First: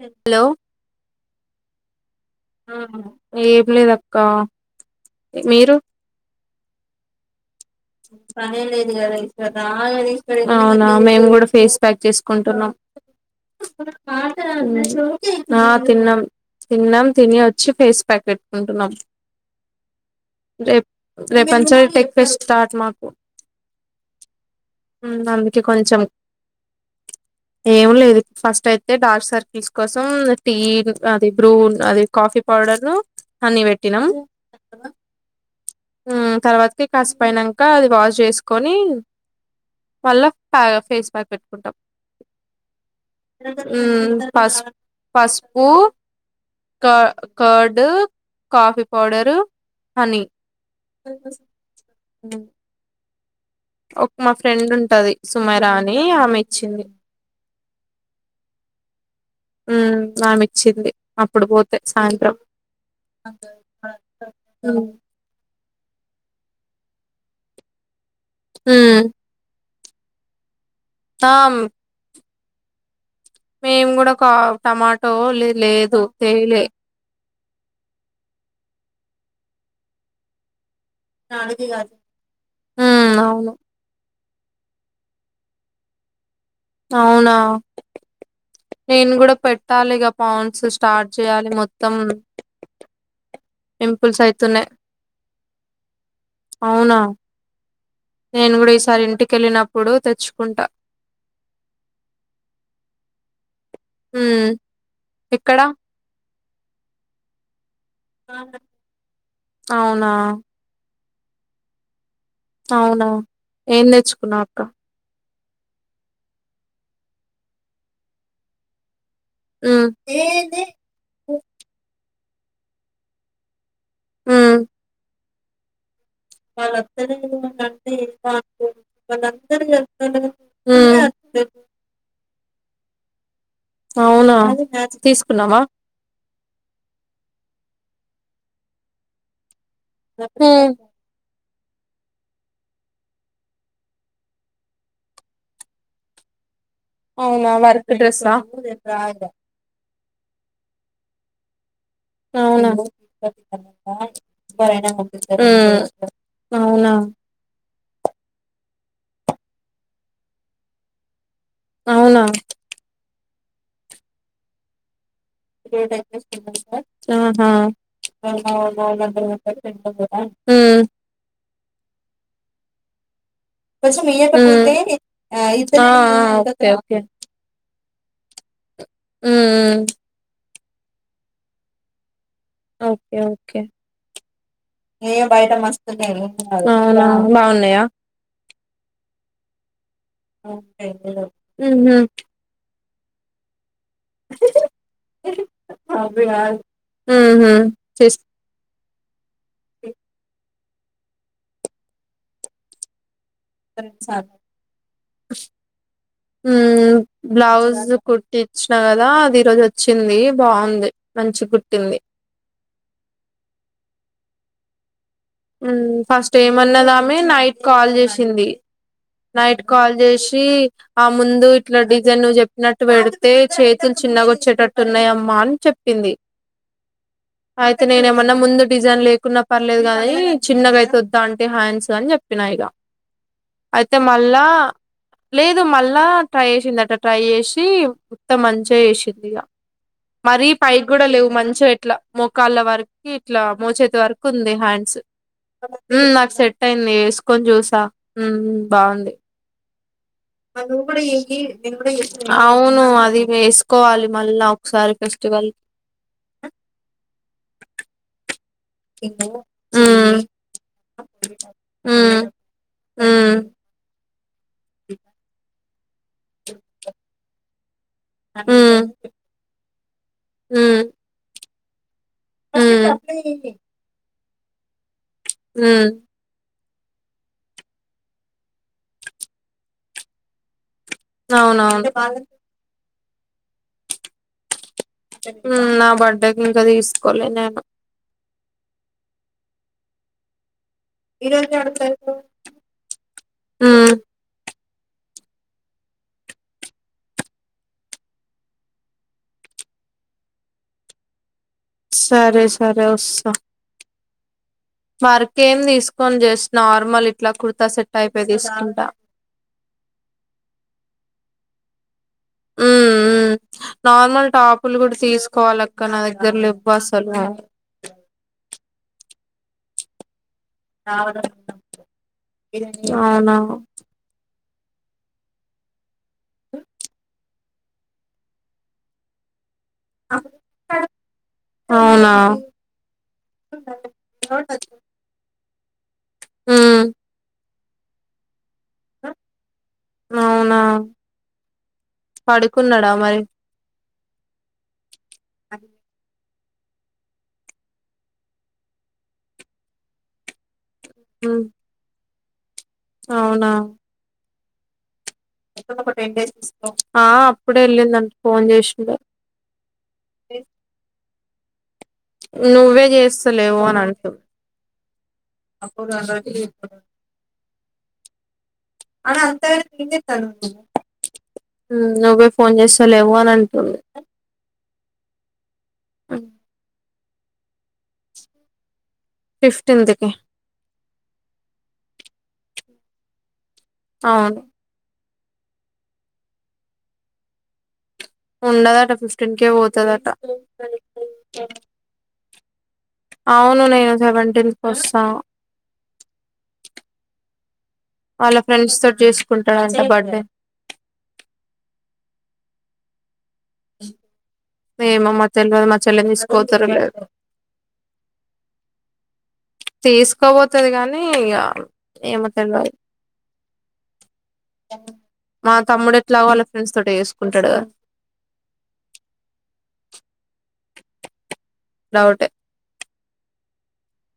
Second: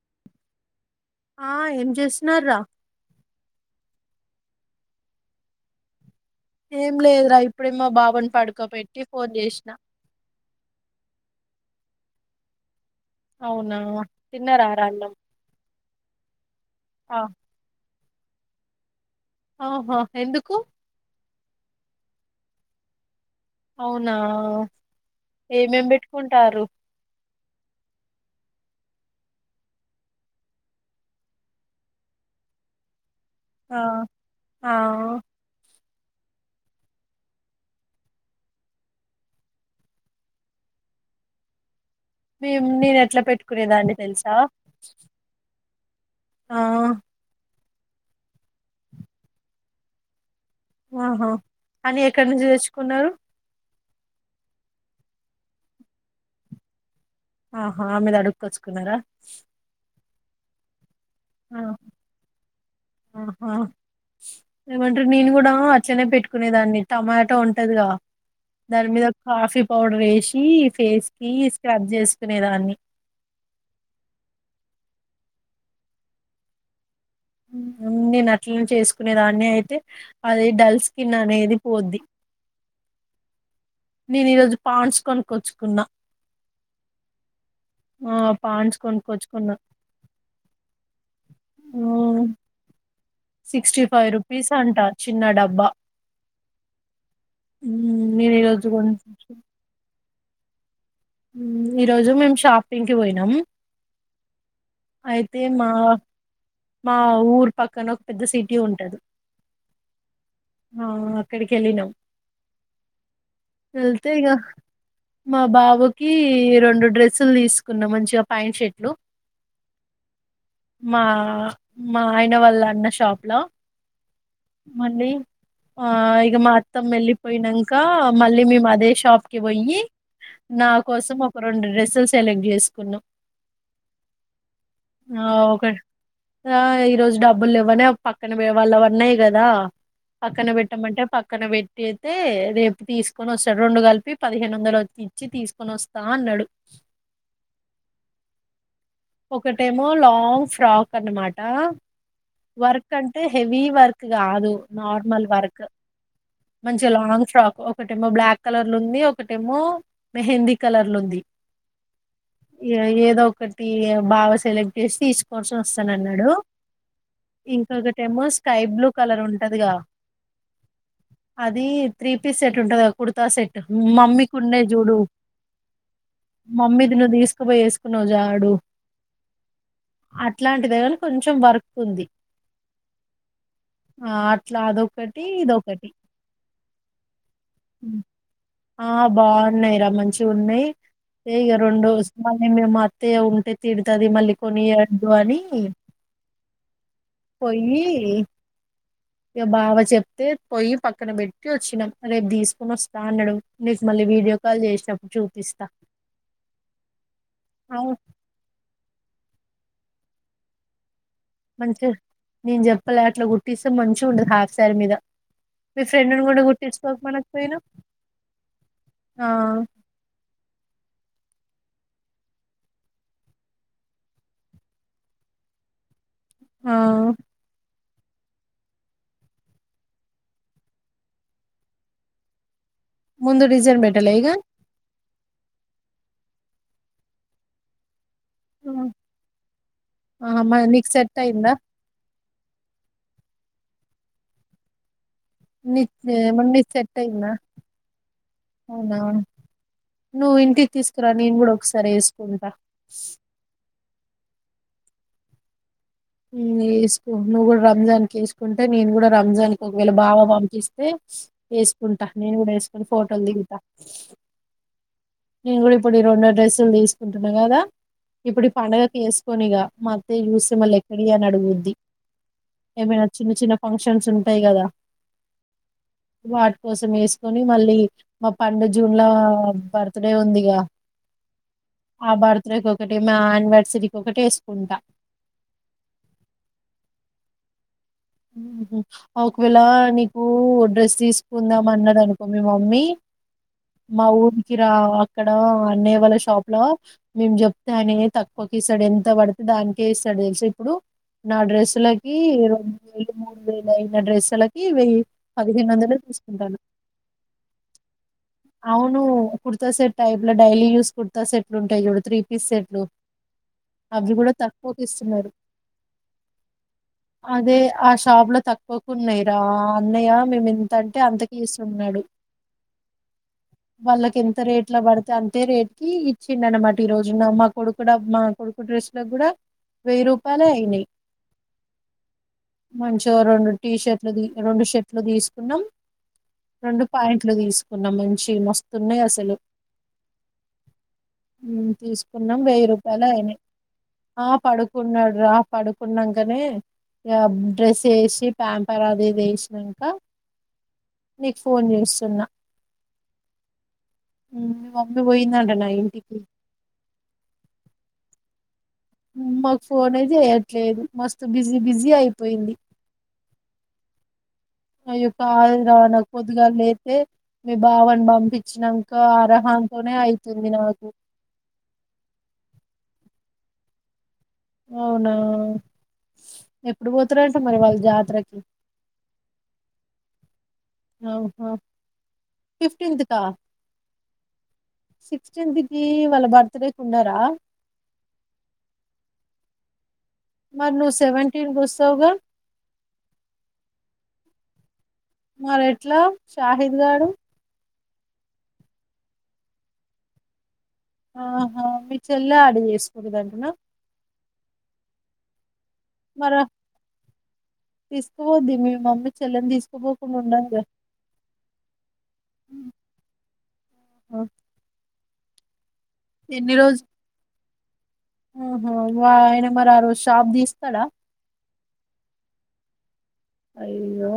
Hello ఆ ఏం చేస్తున్నార్రా ఏం లేద ఆ మీరు ఏం లేదు ర పనే లేదు గద ఈశ్వర్వ అవునా మేము కూడా ఫేస్ ప్యాక్ చేసుకుంటున్నాం అవునా తిన్నారా రా అన్నం [unintelligible] తిన్నం తిన్నాం ఆ తిని వచ్చి ఫేస్ ప్యాకెట్టుకుంటున్నాం ఆహా ఎందుకు రేపు పంచా టెక్ ఫెస్ట్ స్టార్ట్ మాకు అవునా అందుకే ఏమేం కొంచెం పెట్టుకుంటారు ఏమి లేదు ఫస్ట్ అయితే అయితే డార్క్ సర్కిల్స్ కోసం టీ అది బ్రూ అది కాఫీ పౌడర్ ను అన్ని ఆ పెట్టినం ఆ తర్వాతకి కాస్ పోనాంక అది వాష్ చేసుకొని మళ్ళా ప ఫేస్ ప్యాక్ పెట్టుకుంటాం మేము నేను ఎట్లా పెట్టుకునేదాన్ని తెలుసా ఊ ఆ క కర్డ్ కాఫీ పౌడరు హనీ ఆహా అంటే చేసుకునా [unintelligible] ఒక మా ఫ్రెండ్ ఉంటది సుమేరా అని ఆమె ఇచ్చింది ఆహా మీద అడుగొచ్చుకున్నారా మ్మ్ ఆమె ఇచ్చింది అప్పుడు పోతే సాయంత్రం ఆహా వచ్చనే పెట్టుకునే దాన్ని టమాటో ఉంటదిగద దాని మ్మ్. మీద కాఫీ పౌడ్రేషి ఫేస్ కి ఆ స్క్రబ్ చేసు నేదాన్ని మేం కూడా కా టమాటో లే లేదు తేయలే నేను అట్ల చేసుకునే దాన్ని అయితే అది డల్స్ తిన్న అనేది పోద్ది హ అవును నేను ఈరోజు పాండ్స్ కొనకచ్చుకున్నా అవునా పాండ్స్ నేను కూడా కొనుక్కొచ్చుకున్నా పెట్టాలిక పాండ్స్ స్టార్ట్ చేయాలి మొత్తం సిక్స్టీ ఫైవ్ పింపుల్స్ రూపీస్ అయితున్నాయి అంట చిన్న డబ్బా అవునా మ్మ్ నేను ఈరోజు కూడా కొన్ ఈసారి ఇంటికెళ్ళినప్పుడు తెచ్చుకుంటా ఈ రోజు మేము షాపింగ్ కి పోయినం హ్మ్ అయితే మా మా ఊరు పక్కన ఒక పెద్ద సిటీ ఉంటది అవునా ఆ అక్కడికెళ్ళినం అవునా ఏం తెచ్చుకున్నవక్క మా బాబుకి రెండు డ్రెస్సులు తీసుకున్నా మంచిగా ప్యాంట్ షర్ట్లు మ్మ్ మా మా ఆయన వాళ్ళ అన్న షాప్ లో ఉమ్ మళ్ళీ ఆ ఇక మా అత్తం వెళ్ళిపోయినంక మళ్ళీ మేము అదే షాప్ కి పోయి నా ఉమ్ కోసం ఒక రెండు డ్రెస్సులు సెలెక్ట్ చేసుకు కొన్నా అవునా ఆ తీసుకున్నావా ఒక ఈరోజు డబ్బులెవ్వనే పక్కన పోయే వాళ్ళవన్నాయి కదా పక్కన ఉమ్ పెట్టమంటే పక్కన పెట్ ట్టైతే రేపు తీసుకొని వస్తాడు రెండు కలిపి పదిహేను వందలు వచ్చి ఇచ్చి తీసుకొని వస్తా అన్నాడు అవునా వర్క్ డ్రస్సా ఒకటేమో లాంగ్ లాంగ్ ఫ్రాక్ అన్నమాట అవునా వర్క్ అంటే హెవీ వర్క్ కాదు నార్మల్ ఉమ్ వర్క్ మంచి అవునా లాంగ్ ఫ్రాక్ ఒకటేమో బ్లాక్ కలర్ లో ఉంది ఒకటేమో మెహందీ కలర్లుంది అవునా ఇగ ఏదో ఈ బావ సెలెక్ట్ చేసి ఇస్ కోర్సనొస్తానన్నాడు ఆహా ఇంకొకటేమో స్కై బ్లూ కలర్ ఉంటదిగా ఉమ్ అది త్రీ పీస్ సెట్ ఉంటది కుర్తా సెట్ మమ్మీ కు ఉండే చూడు ఉమ్ ఆ ఓకే మమ్మీది ఓకే ను్ తీసుకుపోయేసు నోజా నడు మ్మ్ మ్మ్ ఇట్లాంటిది కానీ కొంచెం వర్క్ ఉంది ఓకే ఓకే ఆ అట్లా అదొకటీ ఇదొకటి అవునా బాగున్నాయా ఊఁ ఆ బావున్నాయి రా మంచి గున్నయ్ ఇగ రెండు ఉహు ఉస్మానియా మే మార్ట్ తే ఉంటేత్ తిడ్తది మళ్ళీ కొనియ్యద్దు అనీ ఉహు పొయ్యి తీస్ ఇక బావ చెప్తే పొయ్యి పక్కన పెట్టి వచ్చినాం రేపు దీస్కొనొస్త అన్నడు బ్లాన్ సార్ ఊఁ బ్లౌ అవును బ్లౌజు కుట్టిచ్చాల్ దా అది ఈరోజొచ్చిందీ బాగుంది మంచి మంచు కుట్టింది నేన్ జెప్పలా అట్లా కుట్టిస్తే మంచిగుండదు హ్యాట్ సర్మీద ఊఁ ఫస్ట్ ఏమన్నదామె నైట్ పోయినావ్ కాల్ జేసిందీ ఆ నైట్ కాల్ జేషీ ఆ ముందు ఇట్లా డిజైన్ నువ్వు జెప్పినట్టు పెడితే చేతుల్ చిన్నగొచ్చేటట్టు ఉన్నయమ్మా అన్ చెప్పింది ఆహ్ అయితే నేనేమన్న ముందు డిజైన్ లేకున్నా పర్లేదు గానీ చిన్నగైతే వద్దాంటి హ్యాండ్స్ అన్జెప్పినా ఇగ ముందుడ్ ఐతె మళ్ళా లేదు మళ్ళా ట్రై సిందట ట్రై జేసీ అంత మంచిగా వేసింది ఇక మరీ పైకి నీకు కూడా సెట్ లేవు అయిందా మంచిగా ఎట్లా మోకాళ్ళ వర్కీ ఇట్లా మోచేతి వర్కున్దీ హ్యాండ్స్ నీ ఊఁ నాక్ ఏమన్నా సెట్ నీకు ఐన్దీ యేస్ అయిందా కోన్ జూసా ఊఁ ఊఁ అవునా బావుంది నువ్వు ఇంటికి అవి గూడ తీసుకురా నేను యెయ్యి కూడా నేన్ గుడ ఒకసారి వేసుకుంటా ఔను అది వేస్ కోవాలి మళ్ళా ఒకసారి ఫెస్టివల్ ఊఁ ఏసుకో నువ్ గుడ రంజాన్ కేస్ కుంటే నేన్గుడ రంజాన్కి ఒకవేళ బావ ఉమ్ పంపిస్తే ఏస్కుంటా ఉమ్ నేన్గుడ ఏస్కొని ఫోటోలు దిగుతా మ్మ్ నేన్గుడ్ ఇప్పుడ్ ఈ రెండో డ్రెస్సులు దీసుకుంటున్నా గదా ఇప్పుడు ఈ ఉమ్ పండగ ఏస్కోన్ ఇగ మా అత్తయ్య చూస్తే ఉమ్ మల్లెక్కడివీ అని అడుగుద్ది ఏమైన చిన్న చిన్న ఉమ్ ఫంక్షన్స్ ఉన్ టై గదా ఊఁ కోసం ఏస్కోని మళ్ళీ మా పండు జూన్లో బర్త్ బర్తడే ఉందిగా ఔనవును ఒకటే మా ఆన్వర్సరి కొకటేస్కుంటా నా బర్త్డేకి ఇంకా తీసుకోవలే నేను మ్మ్ అ ఒకవేళ నీకు డ్రెస్ తీసుకుందాం అన్నదనుకో మీ మమ్మీ ఉమ్ మా ఊరు రా అక్కడ అన్నయ్య వాళ్ళ షాప్ లో మేము చెప్తే అని తక్కువకి ఇస్తాడు ఎంత పడితే దానికే ఇస్తాడు తెలుసా ఇప్పుడు నా డ్రెస్సులకి సరే ర సరే వే వస్తా మూడు వేల అయిన డ్రెస్లకి వెయ్యి వర్క్ ఏం పదిహే వందలు తీసుకోను జస్ట్ చూసుకుంటాను నార్మల్ ఇట్లా కుర్తా సెట్ టైపే తీసుకుంటా అవును కుర్తా సెట్ టైప్ లో డైలీ యూస్ కుర్తా సెట్ ఉంటాయి యూడు మ్ మ్ అవి నార్మల్ కూడా టాపులు తక్కువకి కూడా ఇస్తున్నారు తీసుకోవాలి అక్క నా దగ్గర లేవ్వసలు అదే ఆ షాప్ లో తక్కువకు ఉన్నాయిరా అన్నయ్య మేంతంటే అంతకిస్తున్నాడు అవునా వాళ్ళకి ఎంత రేట్ ఇట్లా పడితే అంతే రేట్ కి ఇచ్చిండు అనమాట ఈ రోజున మా కొడుకు మా కొడుకు డ్రెస్ లో కూడా వెయిరూపాలే అయినయీ అవునా మంచిగా రెండు టీ షర్ట్లు రెండు షర్ట్లు తీసు కున్నాం రెండు హ్మ్ పాయింట్లు తీసుకున్నాం మంచి మ స్తున్నాయి అసలు అవునా తీసుకున్నాం వెయ్యి పడుకున్నాడా రూపాయలు మరి అయినయి ఆ పడుకున్నాడు రా పడుకున్నాం నే ఇగ డ్రెస్ వేసి ప్యాంపర్ అదిది వేసినంక నీకు హ్మ్ ఫోన్ చేస్తున్నా అవునా ఆ ఆ అప్పుడే వెళ్ళిందం ఫోన్ చేష్ మాకు ఫోనే చేయట్లేదు మస్తు బిజీ బిజీ అయిపోయింది నువ్వే చేస్తలేవు అని అంటవు ఆ యొక్క ఆ రా నా కొద్దిగా లేతే మీ భావను పంపించినాక అర్హంతోనే అయితుంది నాకు పో అని అంటుండు అవునా ఎ ఇప్పుడు పోతరంట మరి వా యాత్రకి జిందికి ఆహ ఫిఫ్టీన్త్ కా అవును సిక్స్టీన్త్ కి వాళ్ళ బర్త్ డేకి ఉన్నారా ఉండదట ఫిఫ్టీన్ కే పోతదట మరి నువ్వు సెవెంటీన్కి వస్తావుగా అవును నేను సెవెంటీన్ కోస్ మరి ఎట్లా షాహిద్ గాడు వాళ్ళ ఫ్రెండ్స్ తోటి చేసుకుంటాడంట బర్త్డే ఆహా మీ చెల్ల ఆడి చేసుకూడదంటన ఏమో మరి తెల్వదు నాకు మరి తీసుకుపోద్ది మీ మమ్మీ చెల్లెని తీసుకుపోకుండా ఉండదుగా తీసుకోబోతది కానీ ఇక ఏమో తెల్వదు ఆహా, మా తమ్ముడు ఎట్లా వాళ్ళ ఎన్ని ఫ్రెండ్స్ రోజులు తోట చేసుకుంటడుగా ఆహా వా ఆయన మరి ఆ రోజు షాప్ తీస్తాడా డౌటే అయ్యయ్యో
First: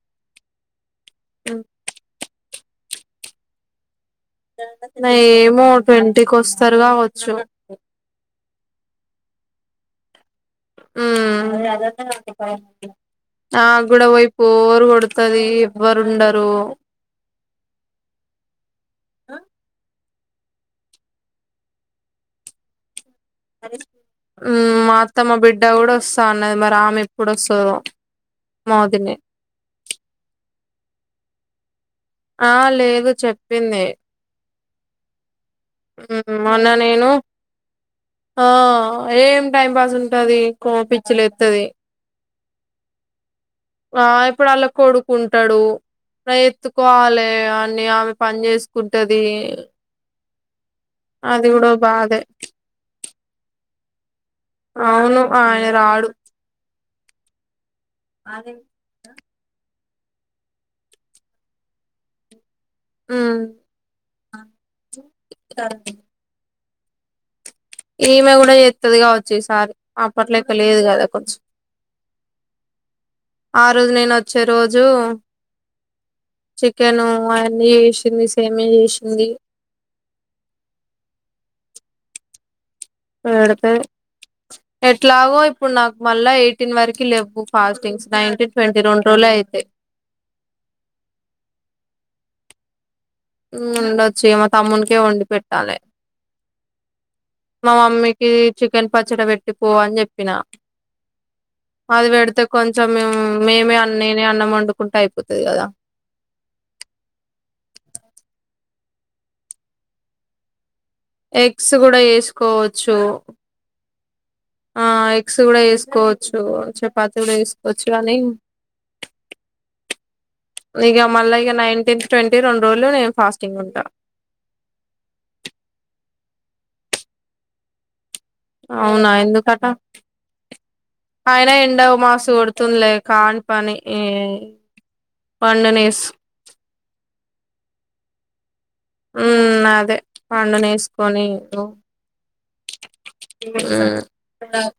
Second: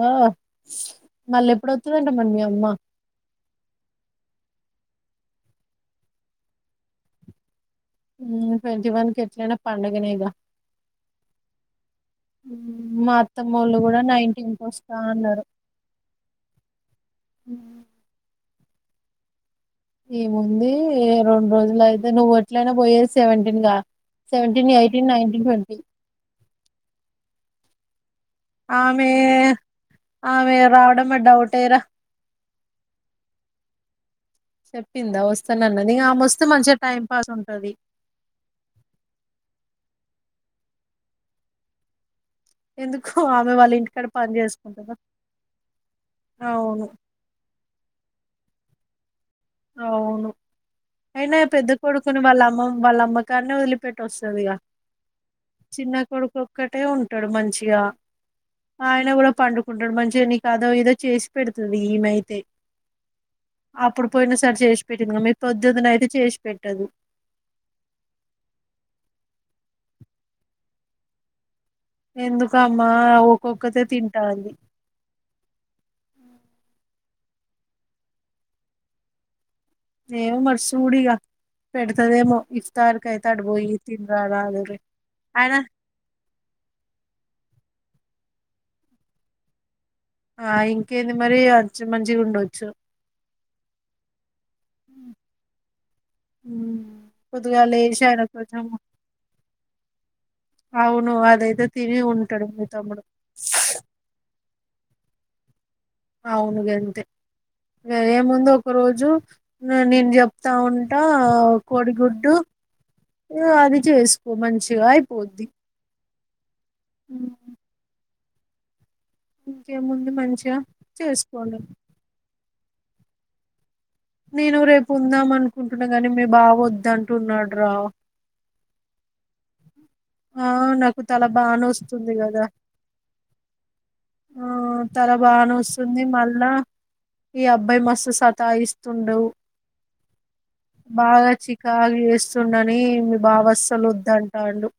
మళ్ళీ ఎప్పుడొత్తదంట మీ అమ్మ న ఏమో ట్వంటీకి వస్తారు కావచ్చు ట్వంటీ వన్ కి ఎట్లైనా పండగనేగా మా నా అత్తమ్మోళ్ళు కూడా పోయి నైన్టీన్ కి బోరు వస్తా కొడుతది అన్నారు ఎవ్వరుండరు ఆ ఈముంది రెండు రోజులు అయితే నువ్వు ఎట్లైనా పోయేసి మా అత్తమ్మ నైన్టీన్ బిడ్డ ట్వంటీ కూడా వస్తా అన్నది మరి ఆమె ఎప్పుడు అస్తా తదో ఆమె ఆమె రావడం మే డౌట్ ఎ రా ఆ లేదు చెప్పింది చెప్పింద వస్త అన్న నేను ఉంటది ఆ ఏం టైం పాస్ ఉ టది కో పిచ్చిలెత్తది ఎందుకు ఆమె వాళ్ళ ఆ ఇంటికాడ పని ఇప్పుడు అళ్లా చేసుకుంటదా కొడుకుంటాడు అవును ఎత్తుకోవాలి అని ఆమె పని చేసుకుంటది అవును అయినా అది పెద్ద కూడా కొడుకుని బాధే వాళ్ళ అమ్మ వాళ్ళ అమ్మకాన్నే వదిలి పెట్టో స్ టదిగా అవును ఆయన చిన్న రాడు కొడుకు ఒక్కటే ఉం టడు మంచిగా ఆయిన కూడా పండు కుంటాడు మంచిగా నీకు అదో ఇదో చేసి పెడుతుంది ఇమైతే ఉమ్ అప్పుడు ఒకసారి జేసి పెట్టిన మీరు పొద్దున్నయితే చేసి పెట్టదు. ఈమె కూడా చేత్తది. కావచ్చు ఈ సారి అప్పటి లెక్క లేదు గాదా కొంచెం ఎందుకమ్మా ఆ ఒక్కొక్కతే రోజు నేను వచ్చే తింటంది. చికెను అవన్నీ జేసింది. సేమ్య జేసింది. ఏమో మరి సూడు ఇగ పెడతదేమో ఇఫ్తార్కి అయితే అటు పోయి పెడతది. తినరా రాదురే ఎట్లాగో ఆయన ఇప్పుడు నాకు మళ్ళా ఎయిటీన్ వరకి లేవ్వు ఫాస్టింగ్స్ నైన్ ట్వంటీ రెండు రోజులు అయితే ఆ ఇంకేంది మరి అచ్చి మంచిగా ఉండొచ్చు. హ్ ఉండొచ్చు ఇగ మా తమ్మునికే వండి పెట్టాలి. పొద్దుగాల మా లేసి ఆయన మమ్మీకి కొంచెం చికెన్ పచ్చడి పెట్టి పో అని చెప్పిన అవును అదైతే తిని అది పెడితే ఉంటాడు మీ కొంచెం మే తమ్ముడు మేమే నేనే అన్నం అండు కుంటా అయిపోతది. గాదా అవును. గంతే గదేముంది ఒక రోజు నేను చెప్తా ఉం ఎగ్స్ కూడా ఏసుకోవచ్చు. అది చేసుకో మంచిగా ఆ ఎగ్స్ అయిపోద్ది కూడా ఏసుకోవ చ్చు చపాతి కూడా ఏసుకోవచ్చు. గాని ఇంకే ముందు మంచిగా చేసుకోండి. ఈ రెండు రోజులు నేను ఫస్టింగ్ ఉంటా నేను రేపు ఉందాం. అనుకుంటున్నా గాని మీ బావ వద్దుంటున్నాడు రా అవునా ఎందుకట ఆ నాకు తలా అయినా బాగా ఎండ నొస్తుంది మస్తు గాదా కొడుతుందిలే కాని పని ఈ ఆ తలా బాగా నొస్తుంది. పండునేస్ మళ్ళా ఈ అబ్బాయి మస్తు సతాయిస్ స్తుండు. ఉమ్ అదే పండునేసుకొని బాగా ఉమ్ చికాకు చేస్తుండని మీ బావ ఆస్సలు వద్దు అంటండు.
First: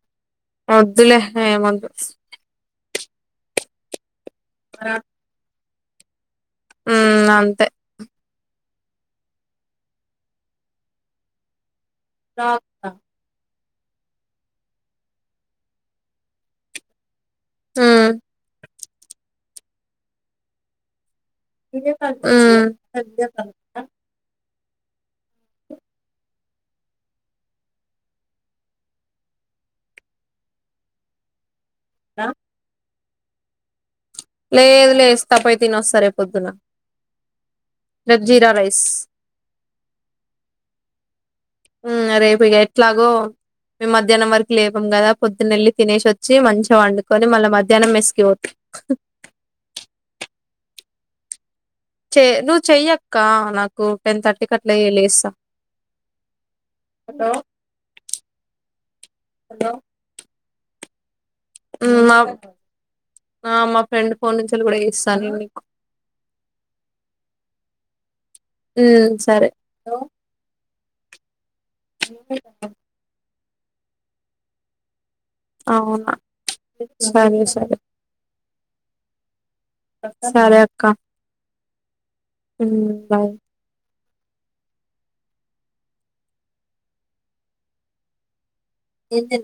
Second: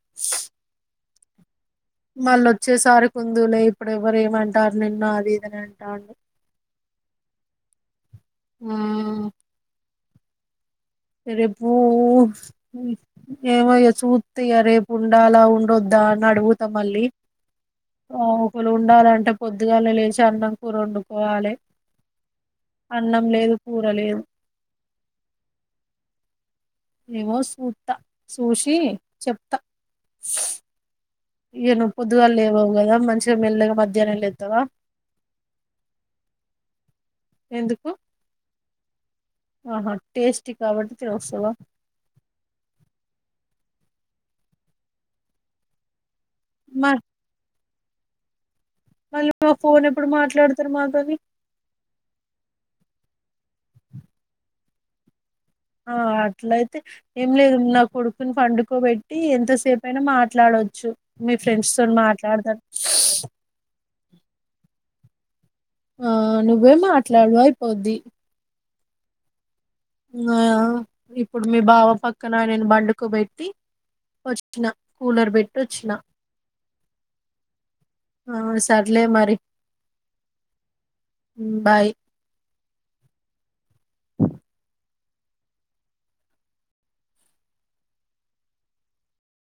ఆ వద్దులే ఏమోద్దు మళ్ళ వచ్చేసారి కి ఉందువు లే ఇప్పుడే ఎవరూ ఏమంటారు. నిన్ను ఆది ఇది అని హ్ అంతే హ్ రేపు ఓ ఏమో ఇగ చూత్త ఇగ రేపు ఉండాలా ఉండొద్దా అని అడుగుతా మళ్ళీ ఉమ్ ఓ ఒకలు ఉండాలంటే పొద్దుగాల్లే లేచి అన్నం కూర వండుకో మ్ అన్నం లేదు కూర లేదు ఏవో చూతా చూషి చెప్తా ఇయనువ్ పొద్దుగోలే లేవవు కదా మం మల్లేగా మ లేదు లేదుస్త తప్పై తిని వస్తా రేపొద్దున ఎందుకు [unintelligible] జీరా రైస్ ఆహా టేస్టీ కాబట్టి తెలుస్తువా ఉమ్ రేపు ఇగ ఎట్లాగో మేము మధ్యాహ్నం వరకు లేపము కదా పొద్దునెళ్లి తినేసి వచ్ వచ్చి మంచిగా మ వండుకొని మళ్ళ మ మధ్యాహ్నం మెస్ కి పొ మా ఫోన్ ఎప్పుడు మాట్లాడతారు మాతొని చె నువ్వు చెయ్యక్క నాకు టెన్ థర్టీకి అట్లాలేస్తా ఆ అట్లయితే ఏం లేదు నా కొడుకుని పండుకోబెట్టి ఎంతసేప అయినా మా మాట్లాడొచ్చు మీ ఫ్రెండ్స్ తోని మ్ మాట్లాడతారు మ మా ఫ్రెండ్ ఫోన్ నుంచిలు కూడా చేస్ పనులు నీకు ఆ నువ్వే మాట్లాడువ అయిపోద్ది ఉ సరే ఆ ఇప్పుడు మీ బావ పక్కన నేను బండుకు పెట్టి వచ్చిన అవునా సరే సరే చర్లే మరి సరే అక్క బాయ్ బాయ్ అ ఏతే